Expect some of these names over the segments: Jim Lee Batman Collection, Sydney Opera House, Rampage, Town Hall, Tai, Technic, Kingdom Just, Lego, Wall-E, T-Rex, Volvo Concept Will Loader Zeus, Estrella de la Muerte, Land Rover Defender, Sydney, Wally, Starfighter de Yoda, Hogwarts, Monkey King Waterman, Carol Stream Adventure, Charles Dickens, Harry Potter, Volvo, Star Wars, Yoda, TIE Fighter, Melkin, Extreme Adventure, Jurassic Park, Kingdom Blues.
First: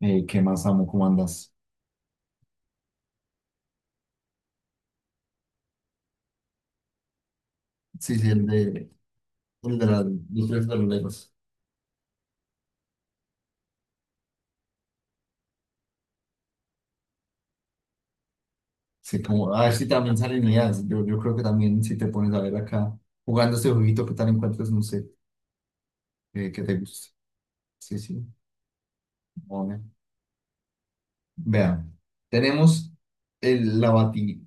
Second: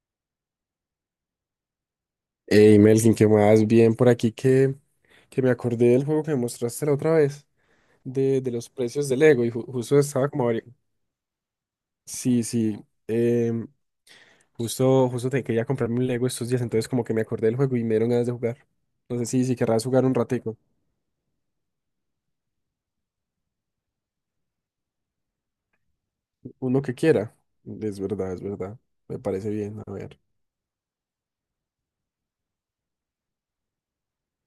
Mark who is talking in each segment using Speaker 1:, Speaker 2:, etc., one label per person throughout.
Speaker 1: ¿Qué más amo? ¿Cómo andas?
Speaker 2: Hey Melkin, ¿qué más? Bien por aquí que me acordé del juego que me mostraste la otra vez,
Speaker 1: Sí, sí,
Speaker 2: de, de los precios del Lego, y
Speaker 1: el de
Speaker 2: justo
Speaker 1: las
Speaker 2: estaba como...
Speaker 1: luces de los Legos.
Speaker 2: Sí, sí, em, justo te quería comprarme un Lego estos días, entonces como que me acordé del juego y me dieron ganas de jugar. No
Speaker 1: Sí,
Speaker 2: sé si,
Speaker 1: como,
Speaker 2: si
Speaker 1: a ver
Speaker 2: querrás
Speaker 1: si
Speaker 2: jugar un
Speaker 1: también salen
Speaker 2: ratico,
Speaker 1: ideas. Yo creo que también si te pones a ver acá, jugando este jueguito, ¿qué tal encuentras? No sé, que te
Speaker 2: uno que
Speaker 1: guste.
Speaker 2: quiera.
Speaker 1: Sí, sí,
Speaker 2: Es verdad, me parece bien,
Speaker 1: bueno.
Speaker 2: a ver.
Speaker 1: Vean, tenemos la bati,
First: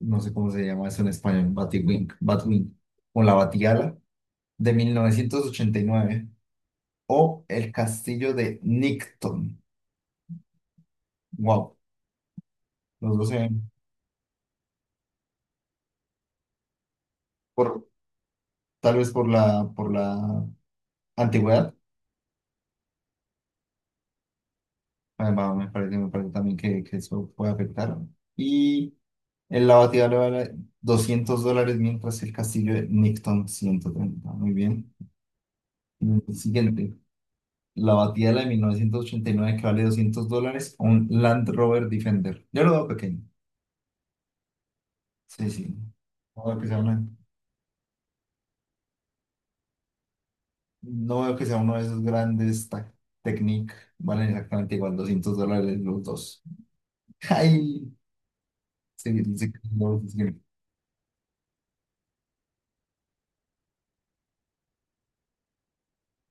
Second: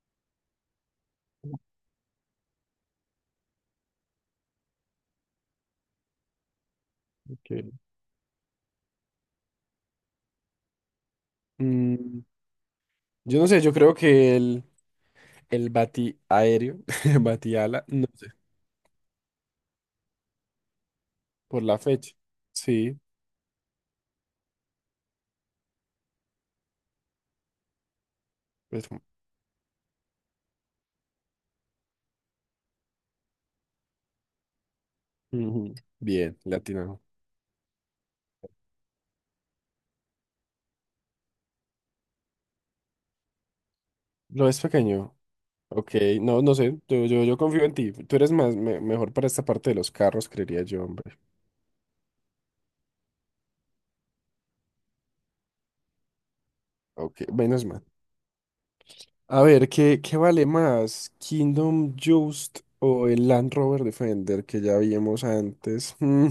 Speaker 1: no sé cómo se llama eso en español, batiwing, batwing, o la batiala de 1989 o el
Speaker 2: Ok.
Speaker 1: castillo de Nicton. Wow,
Speaker 2: Mm,
Speaker 1: los dos se
Speaker 2: yo no sé,
Speaker 1: ven,
Speaker 2: yo creo que el bati aéreo, batiala,
Speaker 1: por,
Speaker 2: no sé,
Speaker 1: tal vez por la
Speaker 2: por
Speaker 1: antigüedad,
Speaker 2: la fecha, sí.
Speaker 1: va, me parece también que eso puede afectar.
Speaker 2: Pues,
Speaker 1: Y el la batida le vale $200, mientras el castillo de Nixon 130. Muy bien.
Speaker 2: ujú.
Speaker 1: Mm,
Speaker 2: Bien,
Speaker 1: siguiente,
Speaker 2: latino.
Speaker 1: la batidora de 1989 que vale $200, un Land Rover Defender. Yo lo veo pequeño.
Speaker 2: Lo es pequeño.
Speaker 1: Sí, sí.
Speaker 2: Ok, no,
Speaker 1: No
Speaker 2: no
Speaker 1: veo que sea
Speaker 2: sé,
Speaker 1: una-
Speaker 2: yo confío en ti. Tú eres más, mejor para esta parte de los carros, creería yo, hombre.
Speaker 1: No veo que sea uno de esos Technic. Valen exactamente igual, $200 los dos.
Speaker 2: Ok, menos mal.
Speaker 1: Ay, sí, sí,
Speaker 2: A
Speaker 1: sí.
Speaker 2: ver, ¿qué
Speaker 1: Sí.
Speaker 2: vale más? ¿Kingdom Just o el Land Rover Defender que ya vimos antes?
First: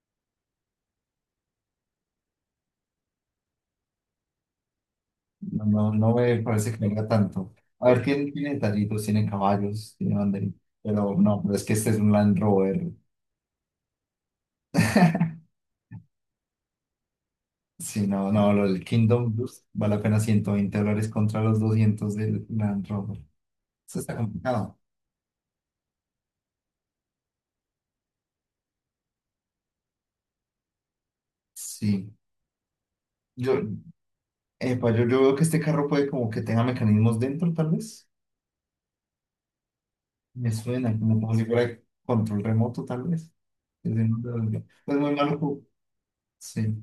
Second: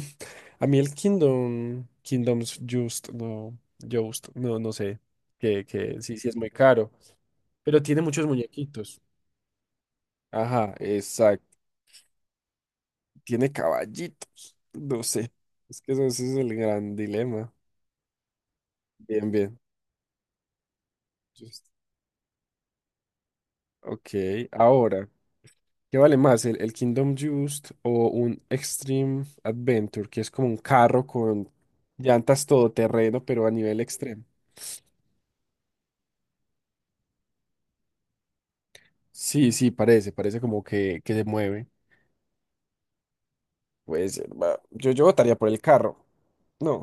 Speaker 2: A mí el Kingdom, Kingdoms Just, no, no sé,
Speaker 1: No,
Speaker 2: que,
Speaker 1: no,
Speaker 2: que
Speaker 1: no
Speaker 2: sí, sí es
Speaker 1: me
Speaker 2: muy
Speaker 1: parece que
Speaker 2: caro,
Speaker 1: venga tanto.
Speaker 2: pero
Speaker 1: A ver,
Speaker 2: tiene muchos
Speaker 1: ¿quién tiene
Speaker 2: muñequitos.
Speaker 1: detallitos? Tiene caballos, tiene banderín.
Speaker 2: Ajá,
Speaker 1: Pero no,
Speaker 2: exacto.
Speaker 1: pero es que este es un Land Rover.
Speaker 2: Tiene caballitos. No sé. Es que eso, ese es el gran dilema.
Speaker 1: Si no, no, lo del
Speaker 2: Bien,
Speaker 1: Kingdom
Speaker 2: bien.
Speaker 1: Blues vale apenas $120 contra los
Speaker 2: Just-
Speaker 1: 200 del Land Rover. Eso
Speaker 2: Ok,
Speaker 1: está complicado.
Speaker 2: ahora, ¿qué vale más? ¿El Kingdom Just o un Extreme Adventure, que es como un carro con
Speaker 1: Sí.
Speaker 2: llantas todoterreno, pero a
Speaker 1: Yo,
Speaker 2: nivel extremo?
Speaker 1: yo veo que este carro puede como que tenga mecanismos dentro, tal vez.
Speaker 2: Sí, sí, parece
Speaker 1: Me
Speaker 2: como
Speaker 1: suena
Speaker 2: que
Speaker 1: como,
Speaker 2: se
Speaker 1: como si
Speaker 2: mueve.
Speaker 1: fuera control remoto, tal vez. Es de-
Speaker 2: Pues va, yo,
Speaker 1: es
Speaker 2: yo
Speaker 1: muy
Speaker 2: votaría por el
Speaker 1: maluco.
Speaker 2: carro.
Speaker 1: Sí.
Speaker 2: No,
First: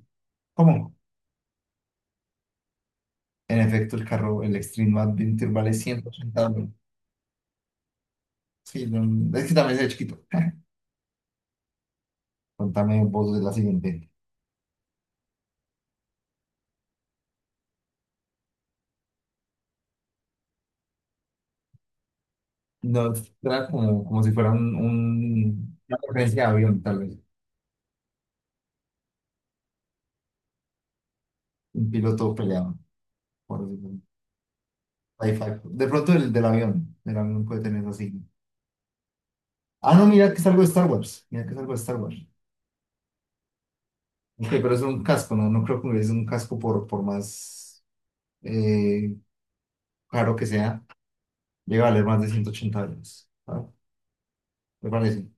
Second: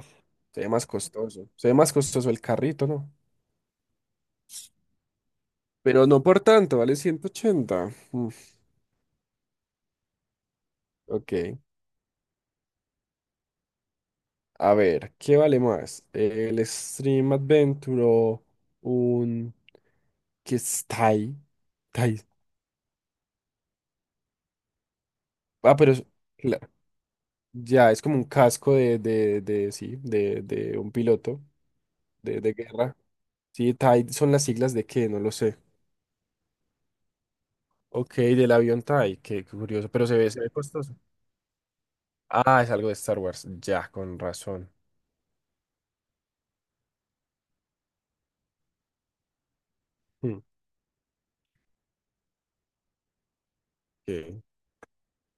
Speaker 2: se ve más
Speaker 1: ¿Cómo?
Speaker 2: costoso. Se ve más costoso el carrito, ¿no?
Speaker 1: En efecto, el carro, el Extreme Adventure vale
Speaker 2: Pero no por
Speaker 1: 180 dólares.
Speaker 2: tanto, vale 180. Mm,
Speaker 1: Sí, no, es que también es de chiquito.
Speaker 2: ok.
Speaker 1: Contame vos de la siguiente.
Speaker 2: A ver, ¿qué vale más? ¿El Stream Adventure o un... que es Tai? Tai.
Speaker 1: No, era como, como si fuera
Speaker 2: Ah,
Speaker 1: un-
Speaker 2: pero
Speaker 1: una referencia de
Speaker 2: claro,
Speaker 1: avión, tal vez.
Speaker 2: ya es como un casco de sí, de un piloto
Speaker 1: Un piloto
Speaker 2: de
Speaker 1: peleado,
Speaker 2: guerra.
Speaker 1: por
Speaker 2: Sí,
Speaker 1: decirlo.
Speaker 2: Tai son las siglas de qué, no lo sé.
Speaker 1: Sci-fi. De pronto el del avión. El avión puede tener así.
Speaker 2: Ok, del avión Tai, qué curioso,
Speaker 1: Ah, no,
Speaker 2: pero se
Speaker 1: mira
Speaker 2: ve,
Speaker 1: que
Speaker 2: se
Speaker 1: es
Speaker 2: ve
Speaker 1: algo de Star
Speaker 2: costoso.
Speaker 1: Wars. Mira que es algo de Star Wars.
Speaker 2: Ah, es algo de Star Wars, ya, con
Speaker 1: Ok,
Speaker 2: razón.
Speaker 1: pero es un casco, ¿no? No creo que es un casco por más eh, caro
Speaker 2: Hmm,
Speaker 1: que sea. Llega a valer más de 180 dólares. ¿Sabes?
Speaker 2: ok.
Speaker 1: ¿Te parece?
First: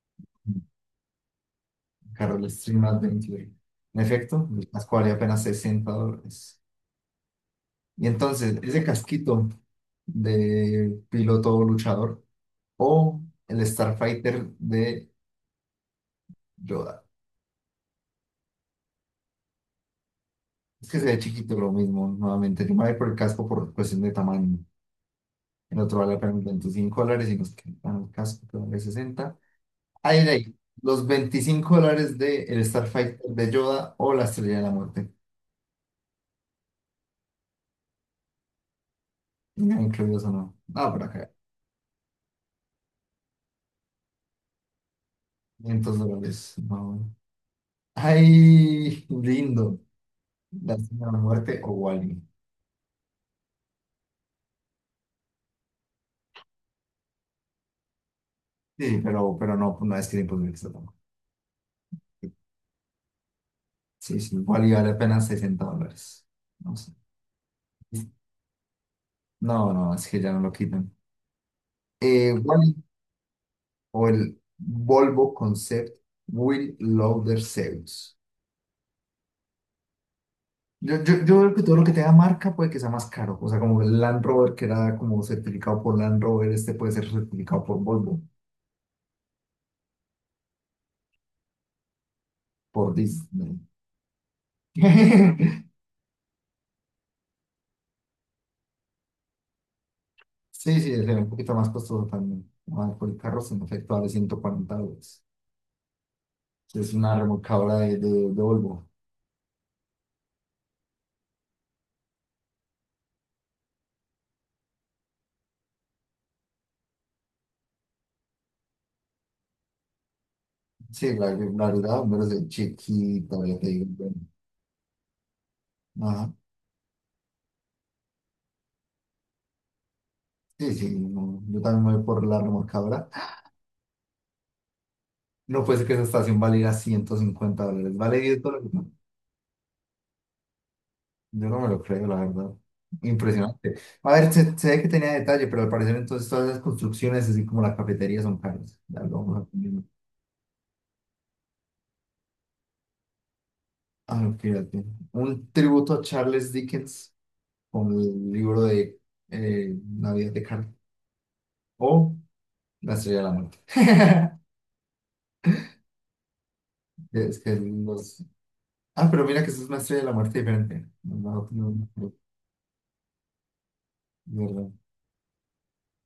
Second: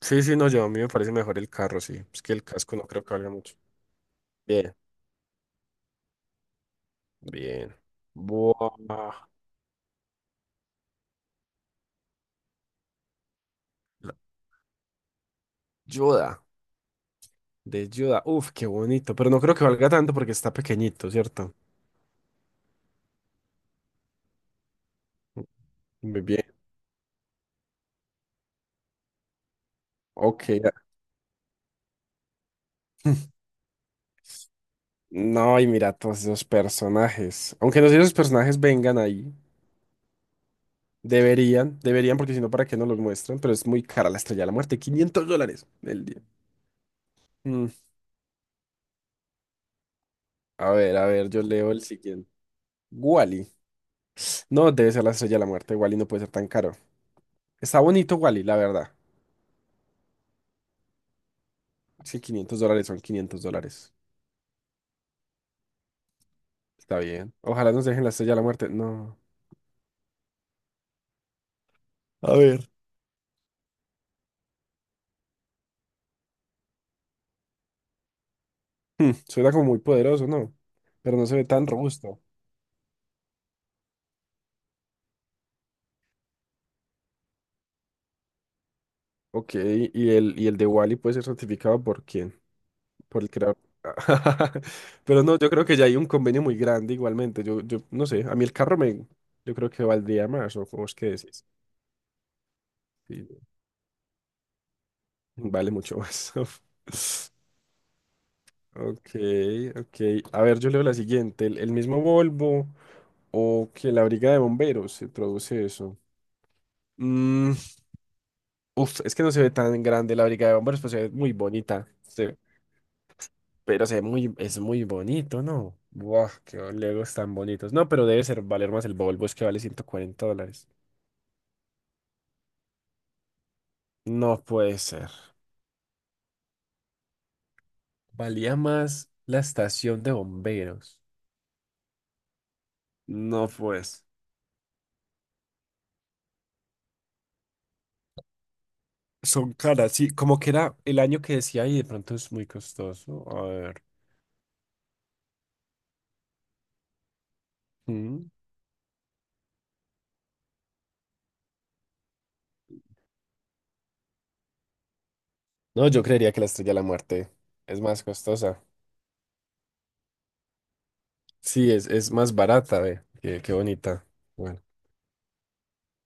Speaker 2: Sí, sí, no, yo a mí me parece mejor el carro, sí. Es que el
Speaker 1: Carol
Speaker 2: casco
Speaker 1: Stream
Speaker 2: no creo que valga
Speaker 1: Adventure.
Speaker 2: mucho.
Speaker 1: En efecto,
Speaker 2: Bien.
Speaker 1: las cobraría apenas $60.
Speaker 2: Bien.
Speaker 1: Y entonces, ese
Speaker 2: Buah.
Speaker 1: casquito de piloto luchador o el Starfighter de
Speaker 2: Yoda,
Speaker 1: Yoda.
Speaker 2: de Yoda. Uf, qué bonito. Pero no creo que valga tanto porque está
Speaker 1: Es que se
Speaker 2: pequeñito,
Speaker 1: ve
Speaker 2: ¿cierto?
Speaker 1: chiquito lo mismo, nuevamente. Yo me voy por el casco por cuestión de tamaño. El otro vale
Speaker 2: Muy bien.
Speaker 1: apenas $25 y nos quedan el casco que vale 60. Ahí,
Speaker 2: Ok.
Speaker 1: ahí, los $25 de el Starfighter de Yoda o la Estrella de la Muerte.
Speaker 2: No, y mira todos esos personajes. Aunque no sé si esos personajes vengan ahí.
Speaker 1: Ya incluidos o no. Ah, por acá.
Speaker 2: Deberían, deberían, porque si no, ¿para qué no los muestran? Pero es muy cara la estrella de la muerte. $500
Speaker 1: 500
Speaker 2: el día.
Speaker 1: dólares. No.
Speaker 2: Mm,
Speaker 1: Ay, lindo. La Estrella
Speaker 2: A
Speaker 1: de la
Speaker 2: ver, yo
Speaker 1: Muerte
Speaker 2: leo
Speaker 1: o
Speaker 2: el
Speaker 1: Wally.
Speaker 2: siguiente. Wally. No, debe ser la estrella de la muerte. Wally no puede ser tan caro. Está bonito Wally, la verdad.
Speaker 1: Sí, pero no, no es que era imposible que se ponga.
Speaker 2: Es que $500 son $500.
Speaker 1: Sí, sí, Wally vale apenas $60. No sé.
Speaker 2: Está bien. Ojalá nos dejen la estrella de la muerte. No.
Speaker 1: No, no, es que ya no lo quitan.
Speaker 2: A ver.
Speaker 1: Wall-E o el Volvo Concept Will Loader Zeus.
Speaker 2: Suena como muy poderoso, ¿no?
Speaker 1: Yo, yo,
Speaker 2: Pero no se
Speaker 1: yo
Speaker 2: ve
Speaker 1: creo que
Speaker 2: tan
Speaker 1: todo lo que tenga
Speaker 2: robusto.
Speaker 1: marca puede que sea más caro. O sea, como el Land Rover que era como certificado por Land Rover, este puede ser certificado por Volvo,
Speaker 2: Ok, y el de Wally puede ser certificado por quién?
Speaker 1: por
Speaker 2: Por el creador.
Speaker 1: Disney.
Speaker 2: Pero no, yo creo que ya hay un convenio muy grande igualmente. Yo no sé, a mí el carro me, yo creo que valdría más, o
Speaker 1: Sí, sí,
Speaker 2: vos
Speaker 1: es
Speaker 2: qué
Speaker 1: un
Speaker 2: decís.
Speaker 1: poquito más costoso también. Ah, por el carro
Speaker 2: Sí,
Speaker 1: sin efecto vale 140 dólares.
Speaker 2: vale mucho más.
Speaker 1: Sí, es una remolcadora de Volvo.
Speaker 2: Ok, ok. A ver, yo leo la siguiente. El mismo Volvo o que la briga de bomberos se traduce eso. Mm, Uf, es que no se ve tan grande la brigada de bomberos, pero se ve
Speaker 1: Sí, la,
Speaker 2: muy
Speaker 1: la
Speaker 2: bonita.
Speaker 1: verdad, hombre, es de chiquita, ya te digo,
Speaker 2: Pero se ve
Speaker 1: bueno.
Speaker 2: muy, es muy bonito, ¿no? Buah,
Speaker 1: Ajá.
Speaker 2: qué legos tan bonitos. No, pero debe ser valer más el Volvo, es que vale $140.
Speaker 1: Sí, sí, no, yo también me voy por la remolcadora.
Speaker 2: No puede ser.
Speaker 1: No puede ser que esa estación valiera 150 dólares. Vale 10
Speaker 2: Valía
Speaker 1: dólares. No,
Speaker 2: más la estación de bomberos.
Speaker 1: yo no me lo creo, la verdad.
Speaker 2: No,
Speaker 1: Impresionante.
Speaker 2: pues.
Speaker 1: A ver, se ve que tenía detalle, pero al parecer entonces todas las construcciones, así como la cafetería, son caras. Ya lo vamos a...
Speaker 2: Son
Speaker 1: poner.
Speaker 2: caras, sí. Como que era el año que decía y de pronto es muy costoso. A ver.
Speaker 1: Ah, fíjate. Un tributo a Charles Dickens con el
Speaker 2: Mm.
Speaker 1: libro de Navidad de Kant o La Estrella de la Muerte.
Speaker 2: No, yo creería que la Estrella de la Muerte
Speaker 1: Es que
Speaker 2: es más
Speaker 1: los...
Speaker 2: costosa.
Speaker 1: Ah, pero mira que eso es una Estrella de la Muerte diferente. No, no,
Speaker 2: Sí, es,
Speaker 1: no,
Speaker 2: es
Speaker 1: no,
Speaker 2: más barata, ve. Qué bonita. Bueno.
Speaker 1: verdad.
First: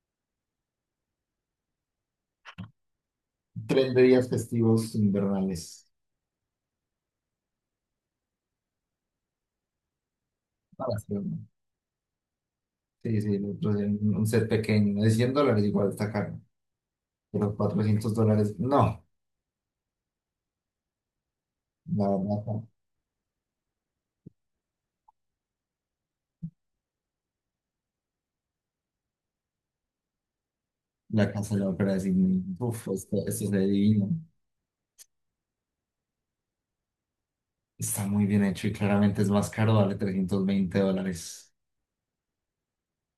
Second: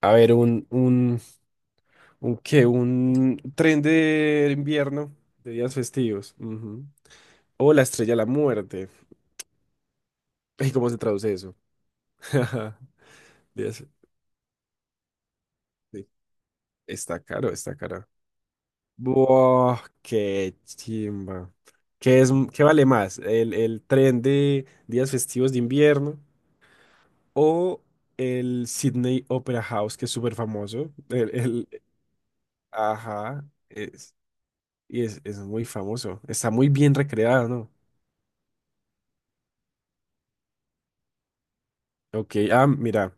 Speaker 2: A ver, un qué, un tren
Speaker 1: Tren de días
Speaker 2: de
Speaker 1: festivos
Speaker 2: invierno de días
Speaker 1: invernales.
Speaker 2: festivos. Ujú. O la estrella de la muerte. ¿Y
Speaker 1: Ah,
Speaker 2: cómo se
Speaker 1: sí,
Speaker 2: traduce
Speaker 1: no.
Speaker 2: eso?
Speaker 1: Sí, sí, lo
Speaker 2: Días-
Speaker 1: de un set pequeño. De $100 igual
Speaker 2: sí.
Speaker 1: está caro.
Speaker 2: Está caro,
Speaker 1: Pero
Speaker 2: está caro.
Speaker 1: $400, no.
Speaker 2: Buah, qué chimba.
Speaker 1: La
Speaker 2: ¿Qué es,
Speaker 1: verdad,
Speaker 2: qué
Speaker 1: no.
Speaker 2: vale más? ¿El tren de días festivos de invierno o el Sydney Opera House, que es súper famoso?
Speaker 1: La
Speaker 2: El,
Speaker 1: casa de la
Speaker 2: el-
Speaker 1: ópera de Sydney. Uf, esto
Speaker 2: ajá,
Speaker 1: se ve divino.
Speaker 2: es, y es muy famoso. Está muy bien recreado, ¿no?
Speaker 1: Está muy bien hecho y claramente es más caro, vale $320.
Speaker 2: Ok, ah, mira,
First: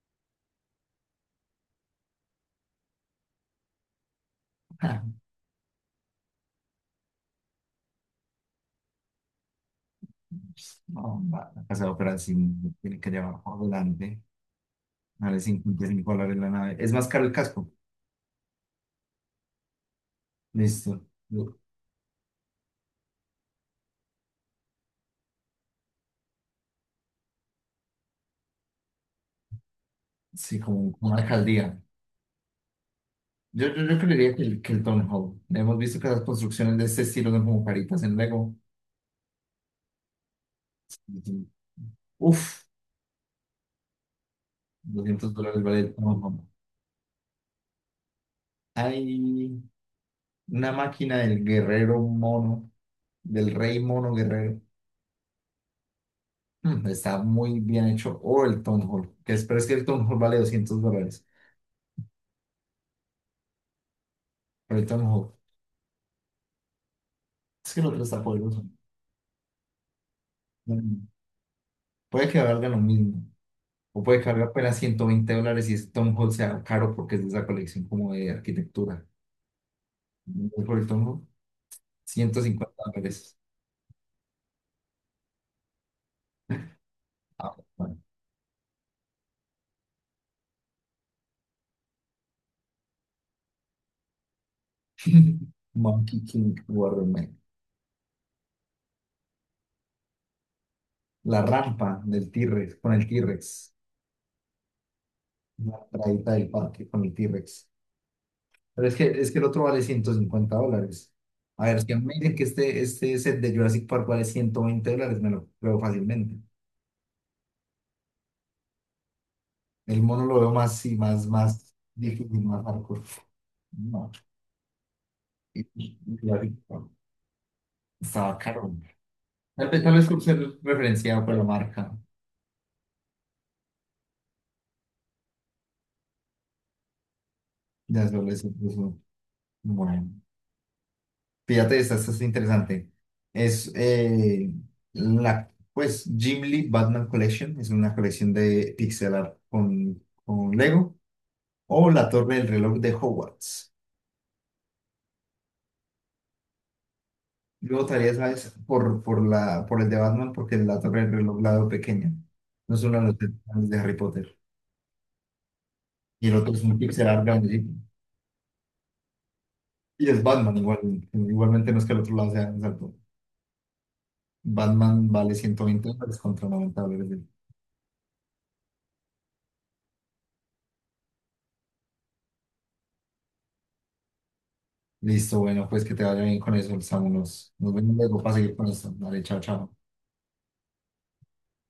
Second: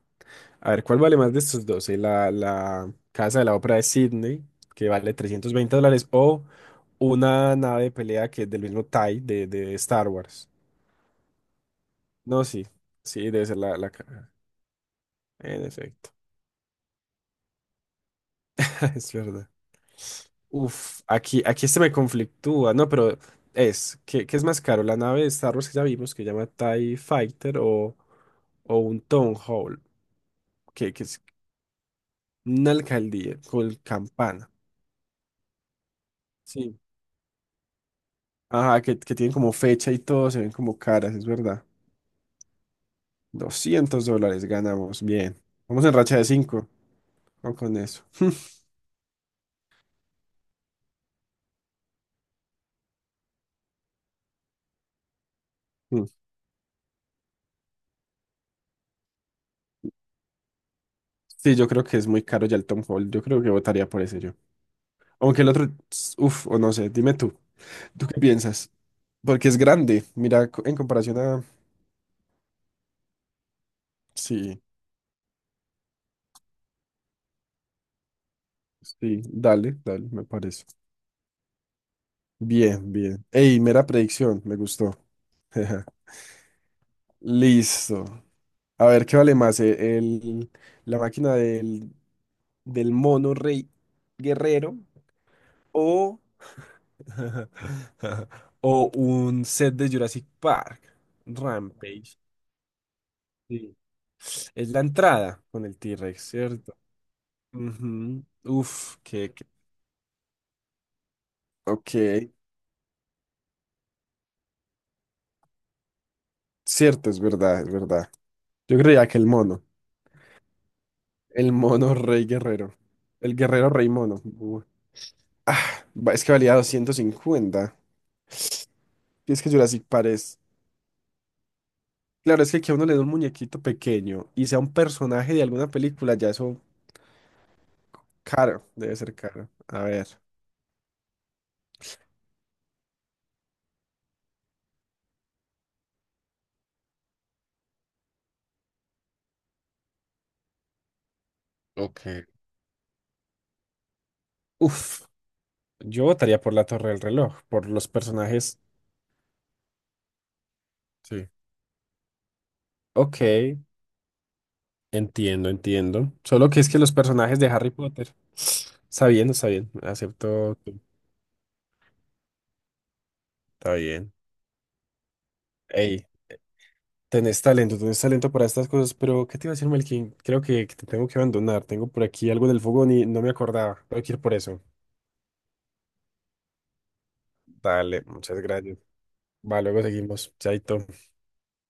Speaker 2: a ver, ¿cuál vale más de estos dos? La casa de la ópera de Sydney, que vale $320, o una nave de pelea que es del mismo TIE de Star Wars.
Speaker 1: No, va, la casa de ópera sí
Speaker 2: No, sí,
Speaker 1: me tiene que
Speaker 2: sí,
Speaker 1: llevar
Speaker 2: debe ser la
Speaker 1: adelante.
Speaker 2: caja.
Speaker 1: Vale
Speaker 2: En
Speaker 1: 55
Speaker 2: efecto,
Speaker 1: dólares la nave. Es más caro el casco.
Speaker 2: es verdad.
Speaker 1: Listo.
Speaker 2: Uf, aquí,
Speaker 1: Yo-
Speaker 2: aquí este me conflictúa, no, pero ¿qué es más caro? La nave de Star Wars que ya vimos, que llama TIE Fighter, o un Town Hall,
Speaker 1: Sí, como
Speaker 2: que
Speaker 1: como una
Speaker 2: es
Speaker 1: alcaldía.
Speaker 2: una alcaldía
Speaker 1: Yo,
Speaker 2: con
Speaker 1: yo, yo creería que
Speaker 2: campana.
Speaker 1: que el Hall. Hemos visto que las construcciones
Speaker 2: Sí,
Speaker 1: de este estilo son como caritas en Lego.
Speaker 2: ajá, que tienen como fecha y todo, se ven como caras, es
Speaker 1: Y-
Speaker 2: verdad.
Speaker 1: Uf,
Speaker 2: $200 ganamos,
Speaker 1: 200
Speaker 2: bien.
Speaker 1: dólares vale
Speaker 2: Vamos
Speaker 1: el
Speaker 2: en racha
Speaker 1: Town
Speaker 2: de
Speaker 1: Hall.
Speaker 2: 5, con eso.
Speaker 1: Hay una máquina del guerrero mono, del rey mono guerrero.
Speaker 2: Mm.
Speaker 1: Mm, está muy bien hecho. O el Town Hall. Que es, pero es que el Town Hall vale $200.
Speaker 2: Sí, yo creo que es muy caro ya el Tom Hall, yo creo que votaría por ese yo.
Speaker 1: Pero el Town Hall...
Speaker 2: Aunque el otro, uf, o no sé, dime tú,
Speaker 1: Es que el otro
Speaker 2: ¿tú qué
Speaker 1: está poderoso.
Speaker 2: piensas? Porque es grande, mira, en
Speaker 1: No, no.
Speaker 2: comparación a...
Speaker 1: Puede que valga lo mismo. O puede que valga
Speaker 2: Sí,
Speaker 1: apenas $120 y ese Tom Hall sea caro porque es de esa colección como de arquitectura.
Speaker 2: sí, dale, dale, me
Speaker 1: Voy
Speaker 2: parece.
Speaker 1: por el Tom Hall, 150
Speaker 2: Bien, bien.
Speaker 1: dólares.
Speaker 2: Ey, mera predicción, me gustó.
Speaker 1: Ah, bueno.
Speaker 2: Listo. A ver, ¿qué vale más? La máquina del mono rey guerrero
Speaker 1: Monkey
Speaker 2: o,
Speaker 1: King Waterman.
Speaker 2: o un set de Jurassic Park,
Speaker 1: La rampa
Speaker 2: Rampage.
Speaker 1: del T-Rex, con el T-Rex.
Speaker 2: Sí. Es la entrada con el
Speaker 1: La
Speaker 2: T-Rex,
Speaker 1: traída del
Speaker 2: ¿cierto?
Speaker 1: parque con el T-Rex.
Speaker 2: Ujú.
Speaker 1: Pero
Speaker 2: Uf,
Speaker 1: es
Speaker 2: que,
Speaker 1: que el
Speaker 2: que-
Speaker 1: otro vale $150. A ver, si
Speaker 2: Ok,
Speaker 1: a mí me dicen que este set de Jurassic Park vale $120, me lo creo fácilmente.
Speaker 2: cierto, es verdad, es verdad. Yo creía que
Speaker 1: El mono lo veo más, sí, más,
Speaker 2: el
Speaker 1: más
Speaker 2: mono rey
Speaker 1: difícil, más
Speaker 2: guerrero,
Speaker 1: hardcore.
Speaker 2: el guerrero rey
Speaker 1: No,
Speaker 2: mono. Uy. Ah, es
Speaker 1: y
Speaker 2: que
Speaker 1: la vi,
Speaker 2: valía 250.
Speaker 1: estaba caro.
Speaker 2: Y es que Jurassic
Speaker 1: Tal
Speaker 2: Park
Speaker 1: vez por ser
Speaker 2: es...
Speaker 1: referenciado por la marca.
Speaker 2: Claro, es que a uno le dé un muñequito pequeño y sea un personaje de alguna película, ya eso.
Speaker 1: Ya solo eso,
Speaker 2: Caro, debe
Speaker 1: eso,
Speaker 2: ser caro. A ver.
Speaker 1: bueno, fíjate, esta es interesante. Es la, pues, Jim Lee Batman Collection. Es una colección de pixel art con Lego. O
Speaker 2: Ok,
Speaker 1: la Torre del Reloj de Hogwarts.
Speaker 2: uf, yo votaría por la Torre del Reloj, por
Speaker 1: Yo
Speaker 2: los
Speaker 1: votaría, ¿sabes?
Speaker 2: personajes.
Speaker 1: Por el de Batman, porque la torre del
Speaker 2: Sí.
Speaker 1: reloj la veo pequeña. No son las
Speaker 2: Ok,
Speaker 1: de Harry Potter.
Speaker 2: entiendo, entiendo.
Speaker 1: Y el
Speaker 2: Solo
Speaker 1: otro
Speaker 2: que
Speaker 1: es
Speaker 2: es
Speaker 1: un
Speaker 2: que los
Speaker 1: pixel art
Speaker 2: personajes de Harry
Speaker 1: grandecito.
Speaker 2: Potter. Está bien, está bien.
Speaker 1: Y es
Speaker 2: Acepto.
Speaker 1: Batman, igual, igualmente no es que el otro lado sea más alto.
Speaker 2: Está bien.
Speaker 1: Batman vale 120
Speaker 2: Ey,
Speaker 1: dólares contra $90. De-
Speaker 2: tenés talento para estas cosas, pero ¿qué te iba a decir, Melkin? Creo que te tengo que abandonar. Tengo por aquí algo del fogón y no me acordaba. Tengo que ir por eso.
Speaker 1: Listo, bueno, pues que te vaya bien con eso, Samu. Nos, nos vemos
Speaker 2: Dale,
Speaker 1: luego para
Speaker 2: muchas
Speaker 1: seguir con
Speaker 2: gracias.
Speaker 1: esto. Dale, chao,
Speaker 2: Va,
Speaker 1: chao.
Speaker 2: luego seguimos. Chaito.